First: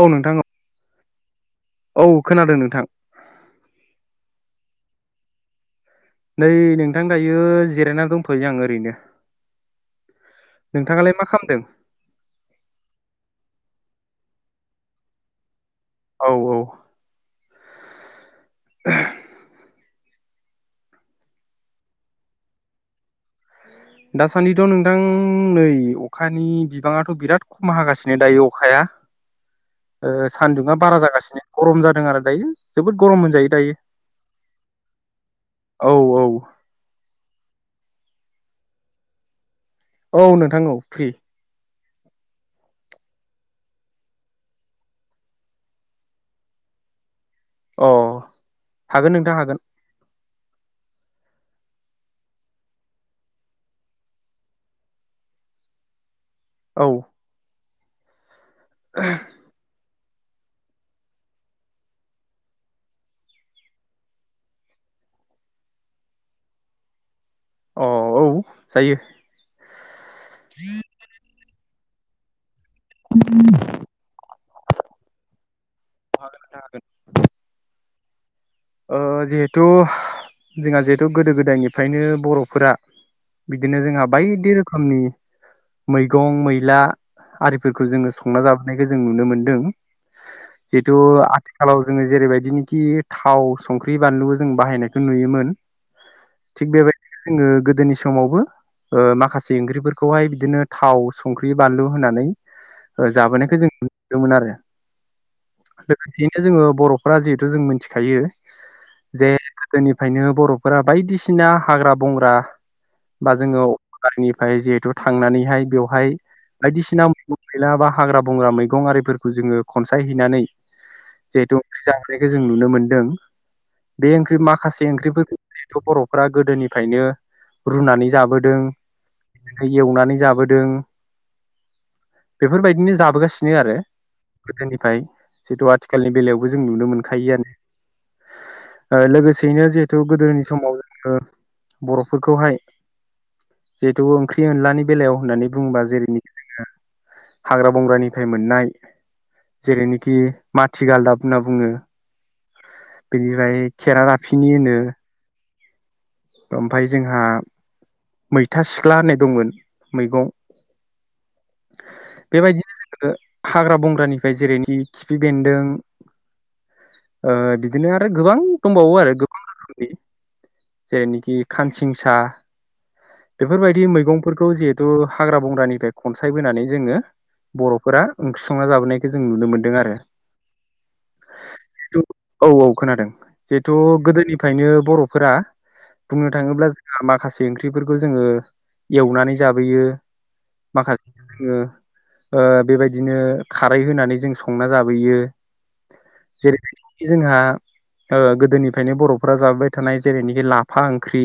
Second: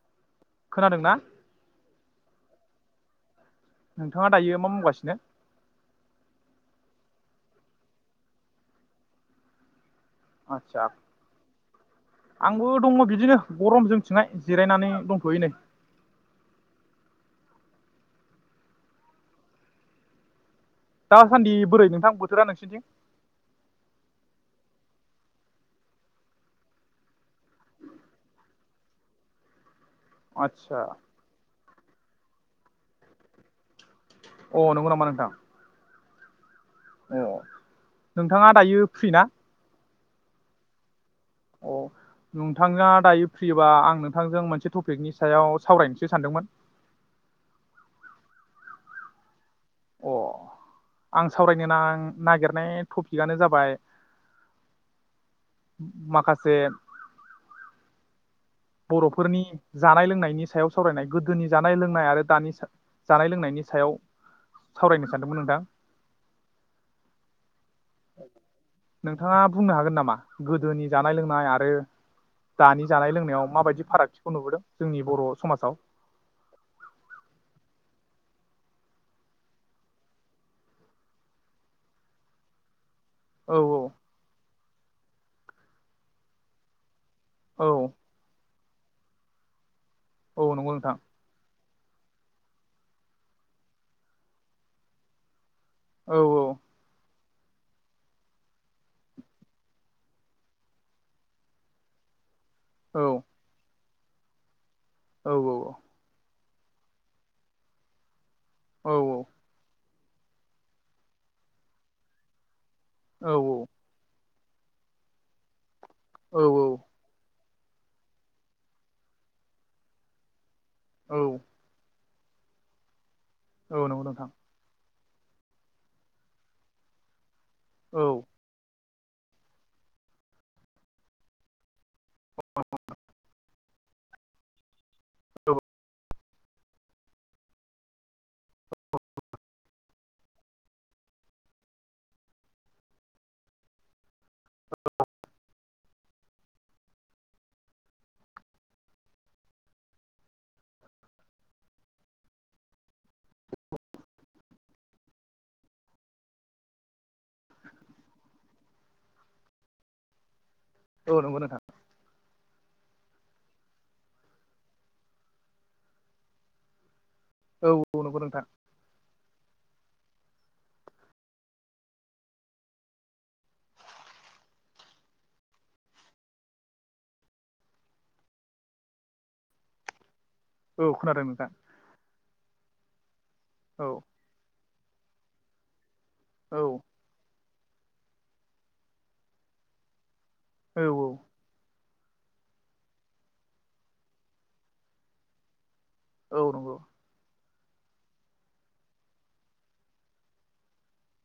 औ नोंथां औ। खोनादों ना? औ खोनादों नोंथां। नोंथाङा दायो मा मावगासिनो? नै नोंथां दायो जिरायनानै दंथ'यो आं ओरैनो। आस्सा नोंथाङालाय मा खालामदों आंबो दङ बिदिनो गरमजों जोंहानाय जिरायनानै दंथ'यो नै। औ औ। [unintelligible] दासान्दि बोरै नोंथां बोथोरा नोंसिरनिथिं? दासान्दिथ' नोंथां नै अखानि बिबाङाथ' बिराद खम हागासिनो दायो अखाया ओ सानदुङा आदसा बारा जागासिनो गरम जाद दों आरो दायो जोबोर गरम होनजायो। अ नंगौ नामा नोंथां? [unintelligible] अ नोंथाङा दायो फ्रि ना? औ नोंथां औ फ्रि। अ नोंथाङा दायो फ्रियोबा आं नोंथांजों मोनसे टपिकनि सायाव सावरायनोसो सानदोंमोन। अ हागोन नोंथां हागोन। अ आं सावरायनो ना नागिरनाय टपिकनो जाबाय माखासे से औ बर'फोरनि जानाय लोंनाय। नि सायाव सावरायनाय गोदोनि जानाय लोंनाय आरो दानि जानाय लोंनायनि सायाव सावरायनो सानदोंमोन नोंथां। अ औ जायो नोंथाङा बुंनो हागोन नामा गोदोनि जानाय लोंनाय [unintelligible] दानि जानाय लोंनायाव माबायदि फारागथिखौ नुबोदों जोंनि बर' समाजाव ओ जिहेथु जोंहा जिहेथु गोदो गोदायनिफ्रायनो बर'फोरा औ बिदिनो जोंहा बायदि रोखो खोमनि मैगं मैला औ आरिफोरखौ जोङो संना जाबो नायखौ जों नुनो मोन्दों। औ नंगौ नोंथां जिहेथु आ थिखालाव जोङो जेरैबायदिनोखि थाव संख्रि बानलु जों बाहायनायखौ नुयोमोन। औ औ। थिग बेबायदिनो जोङो गोदोनि समावबो ओ माखासे ओंख्रिफोरखौहाय बिदिनो थाव संख्रि बानलु होनानै ओ जाबोनायखौ जों नुदोंमोन आरो। औ औ औ। जे जोङो बर'फ्रा जिहेतु जों मोनथिखायो। औ जे गोदोनि फ्रायनो बर'फोरा बायदिसिना हाग्रा बंग्रा बा जोङो अरनबारिनि आमफ्राय जिहेतु थांनानैहाय बेयाव हाय बायदिसिना मैगं गैला बा हाग्रा बंग्रा मैगंआरिफोरखौ जोङो खनसायहैनानै औ जेहेथु ओंख्रि जा जानायखौ जों नुनो मोनदों। औ औ नंगौ बे नोंथां ओंख्रि माखासे बे ओंख्रिफरखौ [unintelligible] बर'फ्रा गोदोनिफ्रायनो औ रुनानै जाबोदों। बिदिनो एवनानै जाबोदों। बेफोरबायदिनो जाबोगासि नो आरो गोदोनिफ्राय जिहेथु आथिखालनि बेलायाव बो जों नुनो मोनखायोआनो। ओ लोगोसेयैनो जिहेथु गोदोनि समाव ओ बर'फोरखौहाय जिहेथु ओंख्रि ओंख्रि एनलानि बेलायाव होननानै बुंबा जेरैनिखि जोङो हाग्रा बंग्रानिफ्राय मोननाय जेरैनिखि माथि गालदाब होनना बुङो बिनिबाय खेरा खिनि होनो ओमफाय जोंहा मैथा सिख्ला होननाय दंमोन मैगं औ नंगौ नोंथां बेबायदिनो हाग्रा बंग्रानिफ्राय जेरैनि खिफि बेन्दों ओ औ बिदिनो औ आरो नंगौ गोबां नोंथां दंबावो आरो गोबां रोखोमनि जेरैनोखि खानसिंसा बेफोरबायदि मैगंफोरखौ जिहेथु हाग्रा बंग्रानिफ्राय खनसायबोनानै जोङो बर'फोरा ओंख्रिसंना जाबोनायखौ जों नुनो मोनदों आरो। औ खोनादों नोंथां औ औ खोनादों जेथ' औ गोदोनिफ्रायनो बर'फोरा बुंनो औ थाङोब्ला जोंहा माखासे ओंख्रिफोरखौ जोङो एवनानै जाबोयो औ माखासे जोङो ओ बेबायदिनो खारै होनानै जों संना जाबोयो औ नंगौ जेरैबादि जोंहा ओ गोदोनिफ्रायनो बर'फोरा जाबोबाय थानाय जेरैनिखि बे लाफा ओंख्रि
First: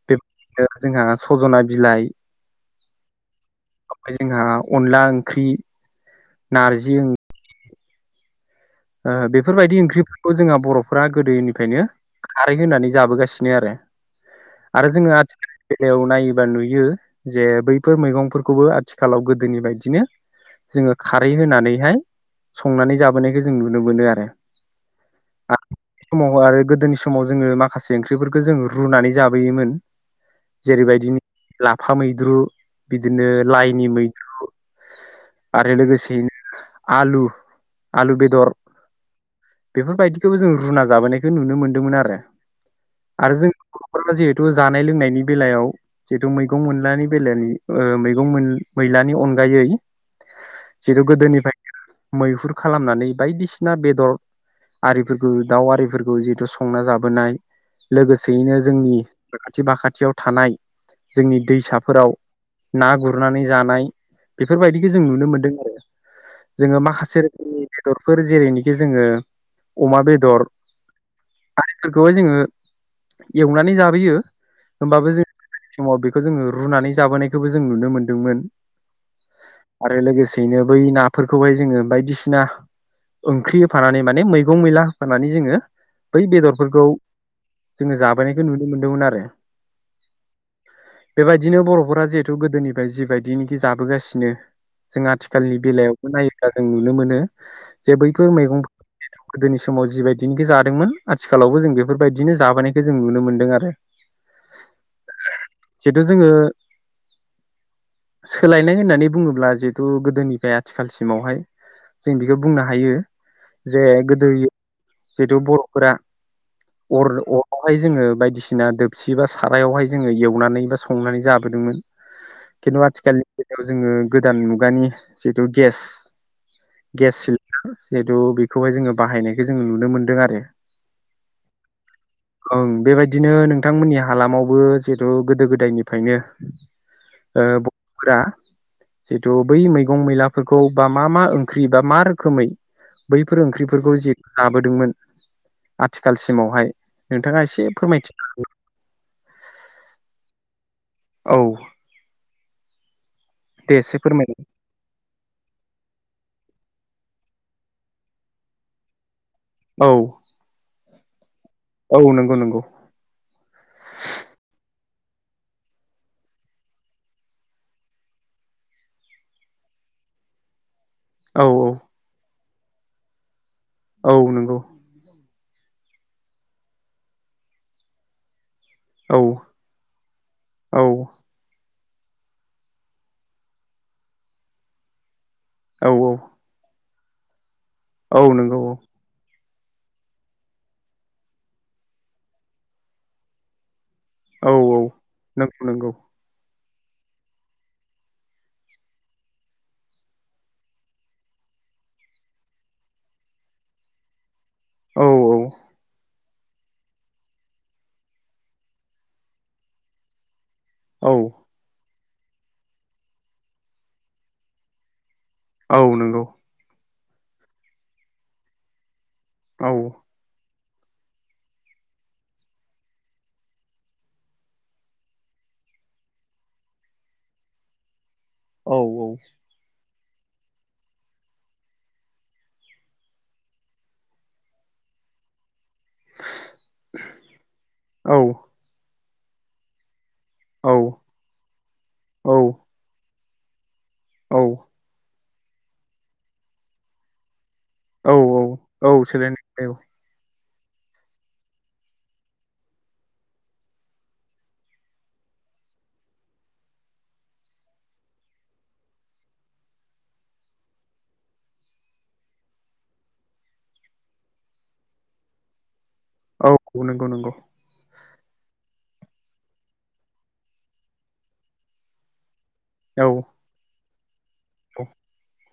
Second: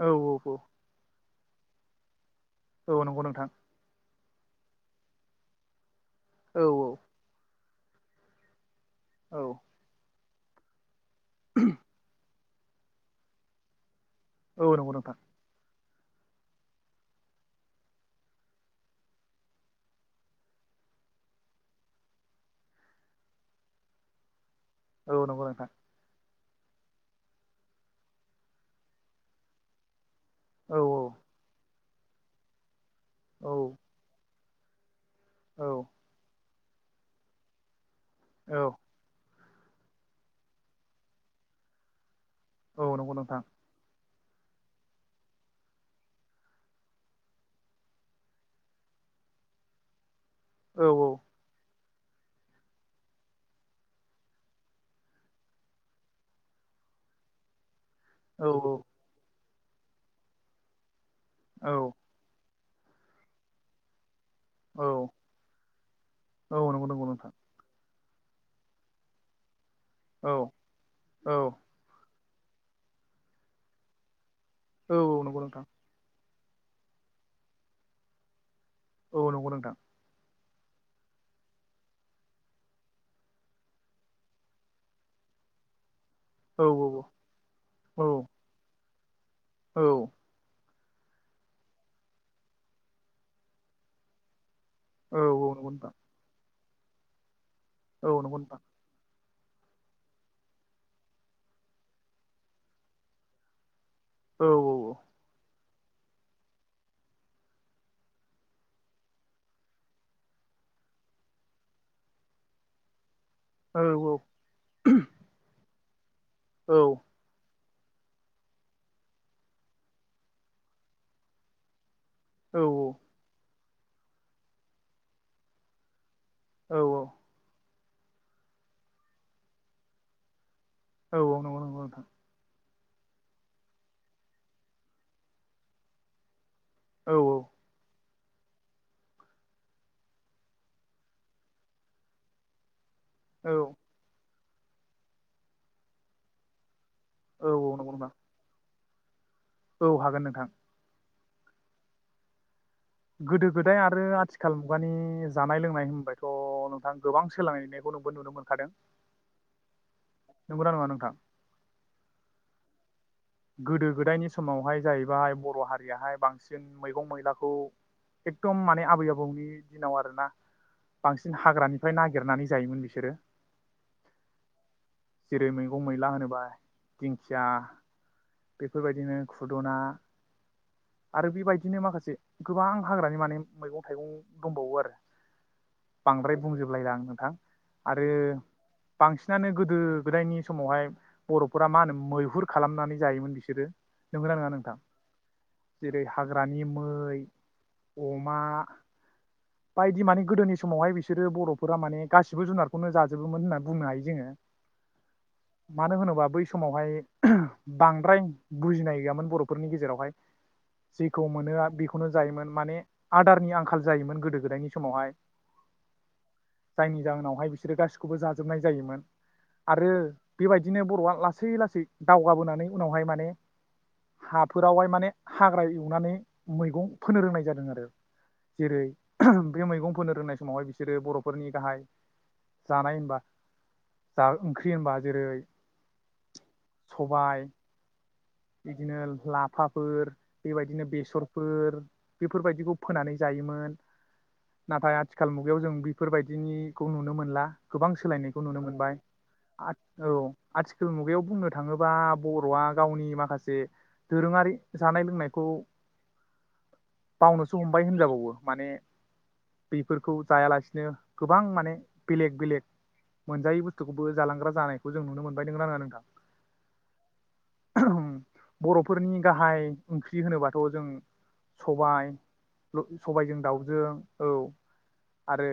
औ बे औ [unintelligible] जोंहा सजना बिलाइ औ नंगौ नोंथां ओमफ्राय जोंहा अनला ओंख्रि औ नारजि ओं ओ औ बेफोरबायदि ओंख्रि जोंहा बर' [unintelligible] गोदोनिफ्रायनो खारै होनानै जाबोगासिनो आरो। औ आरो नंगौ जोङो नोंथां आथिखाल बेलायाव नायोबा नुयो जे बैफोर मैगंफोरखौबो आथिखालाव गोदोनि बायदिनो जोङो खारै होनानैहाय संनानै जाबोनायखौ जों नुनो मोनो आरो। औ नंगौ नोंथां औ आरो गोदोनि समाव जोङो माखासे ओंख्रिफोरखौ जों रुनानै जाबोयोमोन। औ जेरैबायदि ला फा मैद्रु बिदिनो लाइनि मैद्रु औ आरो लोगोसेयैनो आलु आलु बेदर औ बेफोरबायदिखौबो जों रुना जाबोनायखौ नुनो मोन्दोंमोन आरो। औ नंगौ आरो नोंथां जोंनि बर'फोरा जि तु जानाय लोंनायनि बेलायाव जिहेतु मैगं मोनलानि बेलानि ओ मैगं मैलानि अनगायै औ जितु औ गोदनिफ्राय मैहुर खालामनानै बायदिसिना बेदर आरिफोरखौ दाउ आरिफोरखौ जिहेतु संना जाबोनाय औ लोगोसेयैनो जोंनि साखाथि बाखाथियाव थानाय जोंनि औ दैसाफोराव ना गुरनानै जानाय। बेफोरबायदिखौ जों औ नुनो मोनदों आरो औ जोङो नंगौ नंगौ माखासे नोंथां रोखोमनि दरफोर जेरैनोखि जोङो अमा औ बेदर औ [unintelligible] खौहाय जोङो एवनानै जाबोयो। औ नंगौ नोंथां। खो जोङो रुनानै जाबोनायखौबो जों नुनो मोन्दोंमोन। औ नंगौ नोंथां आरो लोगोसे बेनो बै नाफोरखौहाय जोङो बायदिसिना ओंख्रि होफानानै माने मैगं मैला होफानानै जोङो बै औ बेदरफोरखौ जोङो औ जाबोनायखौ नुनो मोनदोंमोन आरो। [unintelligible] औ बेबायदिनो बर'फोरा जिहेथु गोदोनिफ्राय जिबायदिनोखि जाबोगासिनो जों औ आथिखालनि नंगौ नोंथां बेलायावबो नायोब्ला जों नुनो मोनो। जे औ बैफोर नंगौ नोंथां मैगं जितु गोदोनि समाव जिबायदिनोखि जादोंमोन आथिखालावबो जों बेफोरबायदिनो जाबोनायखौ जों नुनो मोनदों आरो। औ औ औ जिहेतु जोङो सोलायनाय होननानै बुङोब्ला जिहेथु गोदोनिफ्राय आथिखालसिमावहाय जों बेखौ बुंनो हायो औ जे गोदोयो जेथु बर' [unintelligible] अर [unintelligible] [unintelligible] जोङो बायदिसिना दोबसि बा सारायावहाय जोङो एवनानै बा संनानै जाबोदोंमोन। खिन्थु आथिखालनि बेयाव जोङो गोदान मुगानि जितु गेस औ गेस सिलिनदार [unintelligible] खौहाय जोङो बाहायनायखौ जोङो नुनो मोन्दों आरो औ औ नंगौ नंगौ नोंथां ओं बेबायदिनो नोंथांमोननि हालामावबो जिहेतु गोदो गोदायनिफायनो औ औ [unintelligible] जिथु बै मैगं मैलाफोरखौ बा मा मा ओंख्रि बा मा रोखोमै बैफोर ओंख्रिफोरखौ जि जाबोदोंमोन आथिखालसिमावहाय नोंथाङा औ एसे नंगौ नोंथां फोरमायथिनो हागोनना? औ हागोन नोंथां औ गोदो दे गोदाय एसे आरो फोरमायदो आथिखाल मुगानि जानाय लोंनाय होनबायथ' नोंथां गोबां सोलायनायखौ नोंबो नुनो मोनखादों। औ नंगौ ना नङा नोंथा औ नंगौ नंगौ गोदो गोदायनि समावहाय जाहैबाय बर' हारियाहाय बांसिन मैगं मैलाखौ एकदम माने आबै आबौनि दिनाव आरोना बांसिन औ औ हाग्रानिफ्राय नागिरनानै जायोमोन बिसोरो। औ नंगौ जेरै मैगं मैला होनोबा दिंखिया बेफोरबायदिनो औ खुदुना औ आरो बेबायदिनो माखासे से गोबां हाग्रानि माने मैगं थाइगं दंबावो आरो औ बांद्राय बुंजोबलायला आं नोंथां आरो औ नंगौ बांसि सिनानो गोदो गोदायनि समावहाय बर'फोरा मा होनो मैहुर खालामनानै जायोमोन बिसोरो। नोंगौना नङा औ नोंथां औ नंगौ नंगौ जेरै हाग्रानि मै अमा बायदि माने गोदोनि समावहाय बिसोरो बर'फोरा माने गासिबो जुनारखौनो जाजोबोमोन होननानै बुंनो हायो जोङो। औ मानो होनोबा बै समावहाय बांद्राय बुजिनाय गैयामोन बर'फोरनि गेजेरावहाय औ जेखौ मोनो बे खौनो जायोमोन माने आदारनि आंखाल जायोमोन गोदो गोदायनि समावहाय औ नंगौ जायनि जाहोनावहाय बिसोरो गासिखौबो जाजोबनाय जायोमोन औ आरो बेबायदि बिदिनो बर'आ लासै लासै दावगाबोनानै उनावहाय माने हाफोरावहाय माने हाग्रा एवनानै मैगं फोनो रोंनाय जादों आरो। औ जेरै बे मैगं फोनो रोंनाय समावहाय बिसोरो बर'फोरनि गाहाइ जानाय होनबा ओंख्रि होनबा जेरै सबाय औ बिदिनो लाफाफोर औ बेबायदिनो बेसरफोर औ बेफोरबायदिखौ फोनानै जायोमोन औ नाथाय आ थिखाल मुगायाव जों बेफोरबायदिनिखौ नुनो मोनला गोबां सोलायनायखौ औ नुनो औ मोनबाय सोलायनाय आरो औ आथिखाल मुगायाव बुंनो थाङोब्ला बर'आ गावनि माखासे माखासे दोरोङारि जानाय लोंनायखौ बावनोसो हमबाय होनजाबावो माने बेफोरखौ जायालासिनो गोबां माने बेलेग बेलेग मोनजायै बुस्थुखौबो जालांग्रा जानायखौ जों नुनो मोनबाय नंगोना नंङा नोंथां। औ औ नंगौ नंगौ बर'फोरनि गाहाइ ओंख्रि होनोबाथ' जों सबाय औ सबायजों दाउजों औ औ आरो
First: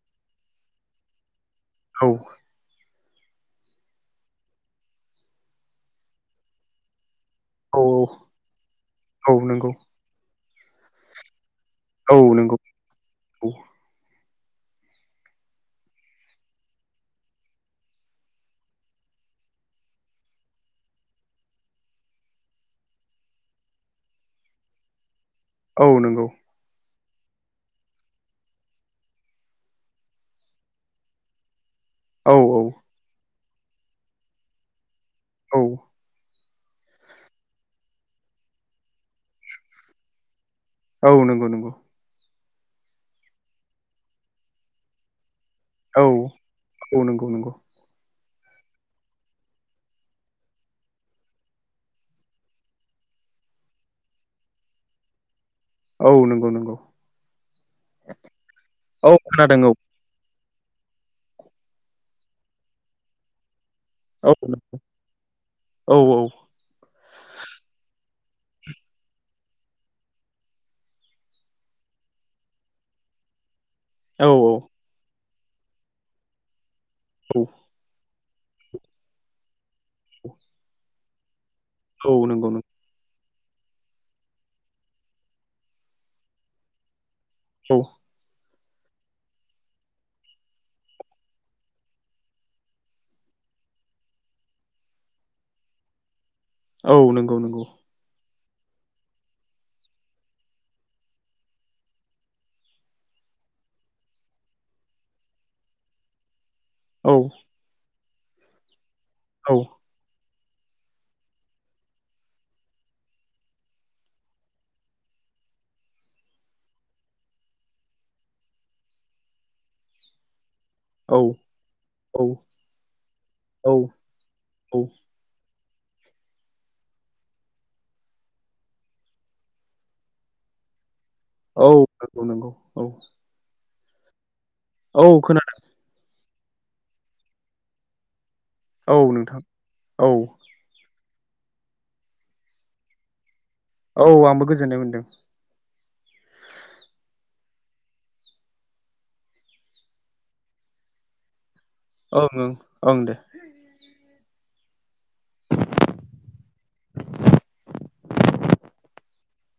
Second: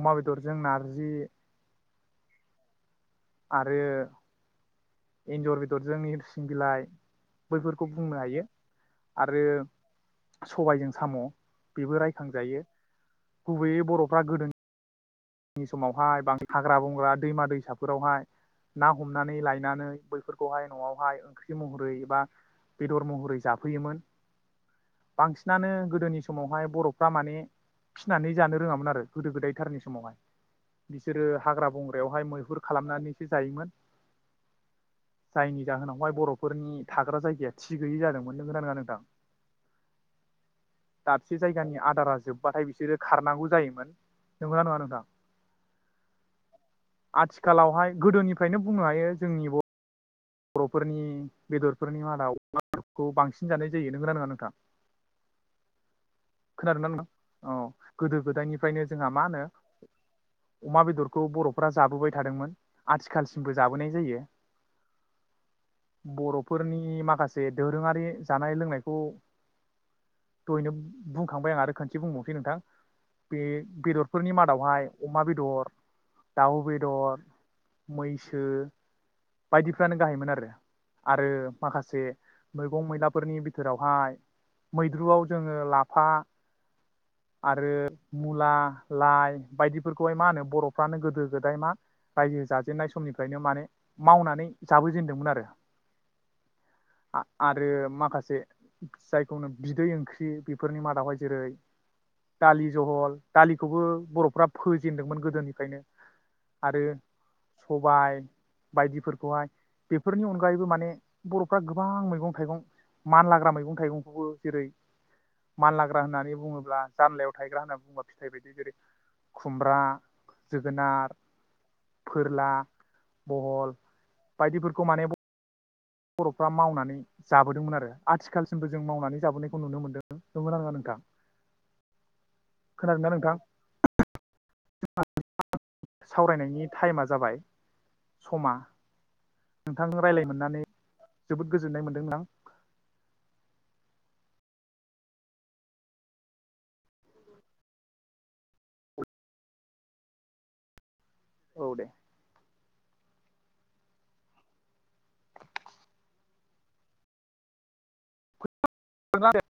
अमा बेदरजों नारजि औ आरो एन्जर बेदरजों निरसिं बिलाइ। औ बैफोरखौ बुंनो हायो औ आरो नंगौ सबायजों साम' बेबो औ नंगौ रायखांजायो औ गुबैयै बर' बा गोदोनि समावहाय बांन हाग्रा बंग्रा दैमा दैसाफोरावहाय ना हमनानै लायनानै बैफोरखौहाय न'आवहाय ओंख्रि महरै एबा बेदर महरै जाफैयोमोन। बांसिनानो औ गोदोनि नंगौ समावहाय बर' फ्रा माने फिनानै जानो रोङामोन आरो गोदो गोदाय थारनि समावहाय। बिसोरो हाग्रा बं ग्रायावहाय औ मैहुर खालामनानैसो थायोमोन। औ जायनि जाहोनाव हाय बर' फोरनि थाग्रा जायगाया थि गैयि जादोंमोन नोंगोना नोंङा नोंथां? औ दाबसे नंगौ नंगौ जायगानि आदारा जोब बाथाय बिसोरो खारनांगौ जायोमोन नंगौना नङा नोंथां? औ औ नंगौ नंगौ आथिखालावहाय गोदोनि फ्रायनो बुंनो हायो जोंनि ब बर'फोरनि बेदरफोरनि मादाव अमाफोरखौ बांसिन जानाय जायो नोंगोना नोङा नोंथां? औ नंगौ नंगौ खोनादोंना नोंथां औ गोदो गोदायनिफ्रायनो जोंहा औ मा होनो खोनादों अमा बेदरखौ बर'फोरा जाबोबाय थादोंमोन आथिखालसिमबो जाबोनाय जायो औ औ बरफोरनि माखासे दोरोङारि जानाय लोंनायखौ दहयनो बुंखांबाय आं आरो खोनसे बुंबावनोसै नोंथां बे औ बेदरफोरनि मादावहाय अमा बेद दर दाव बे दर औ मै सो बायदिफ्रानो गाहायमोन आरो आरो माखासे औ नंगौ नंगौ मैगं मैला फोरनि बिथोरावहाय मैद्रुयाव जोङो ला फा औ आरो मुला लाइ बायदिफोरखौहाय मा होनो बर'फ्रानो गोदो गोदाय मा रायजो जाजेननाय समनिफ्रायनो माने मावनानै जाबोजेनदोंमोन आरो। औ नंगौ नंगौ आरो माखासे जायखौ होनो बिदै ओंख्रि। फोरनि मादावहाय जेरै दालि जहल दालिखौबो बर'फ्रा फोजेनदोंमोन गोदोनिफ्रायनो। आरो औ सबाय बायदिफोरखौहाय औ बेफोरनि अन गायैबो माने बरफ्रा गोबां मैगं थाइगं मानलाग्रा मैगं थाइगंखौबो जेरै मानलाग्रा होननानै बुङोब्ला जानलायाव थायग्रा होननानै बुङोबा फिथाइ बायदि जेरै खुमब्रा जोगोनार औ औ फोरला बहल बायदिफोरखौ माने ब बर'फ्रा मावनानै जाबोदोंमोन आरो आथिखालसिमबो जों मावनानै जाबोनायखौ नुनो मोनदों नंगौना नोङा नोंथां? औ नंगौ नंगौ औ। खोनादोंना नोंथां औ खोनादों। सावरायनायनि टाइमा जाबाय। औ नोंथां। नोंथां औ रायलायनो मोननानै जोबोद गोजोननाय मोनदों नोंथां। औ आंबो गोजोननाय मोनदों। औ ओं ओं ओं दे। [unintelligible]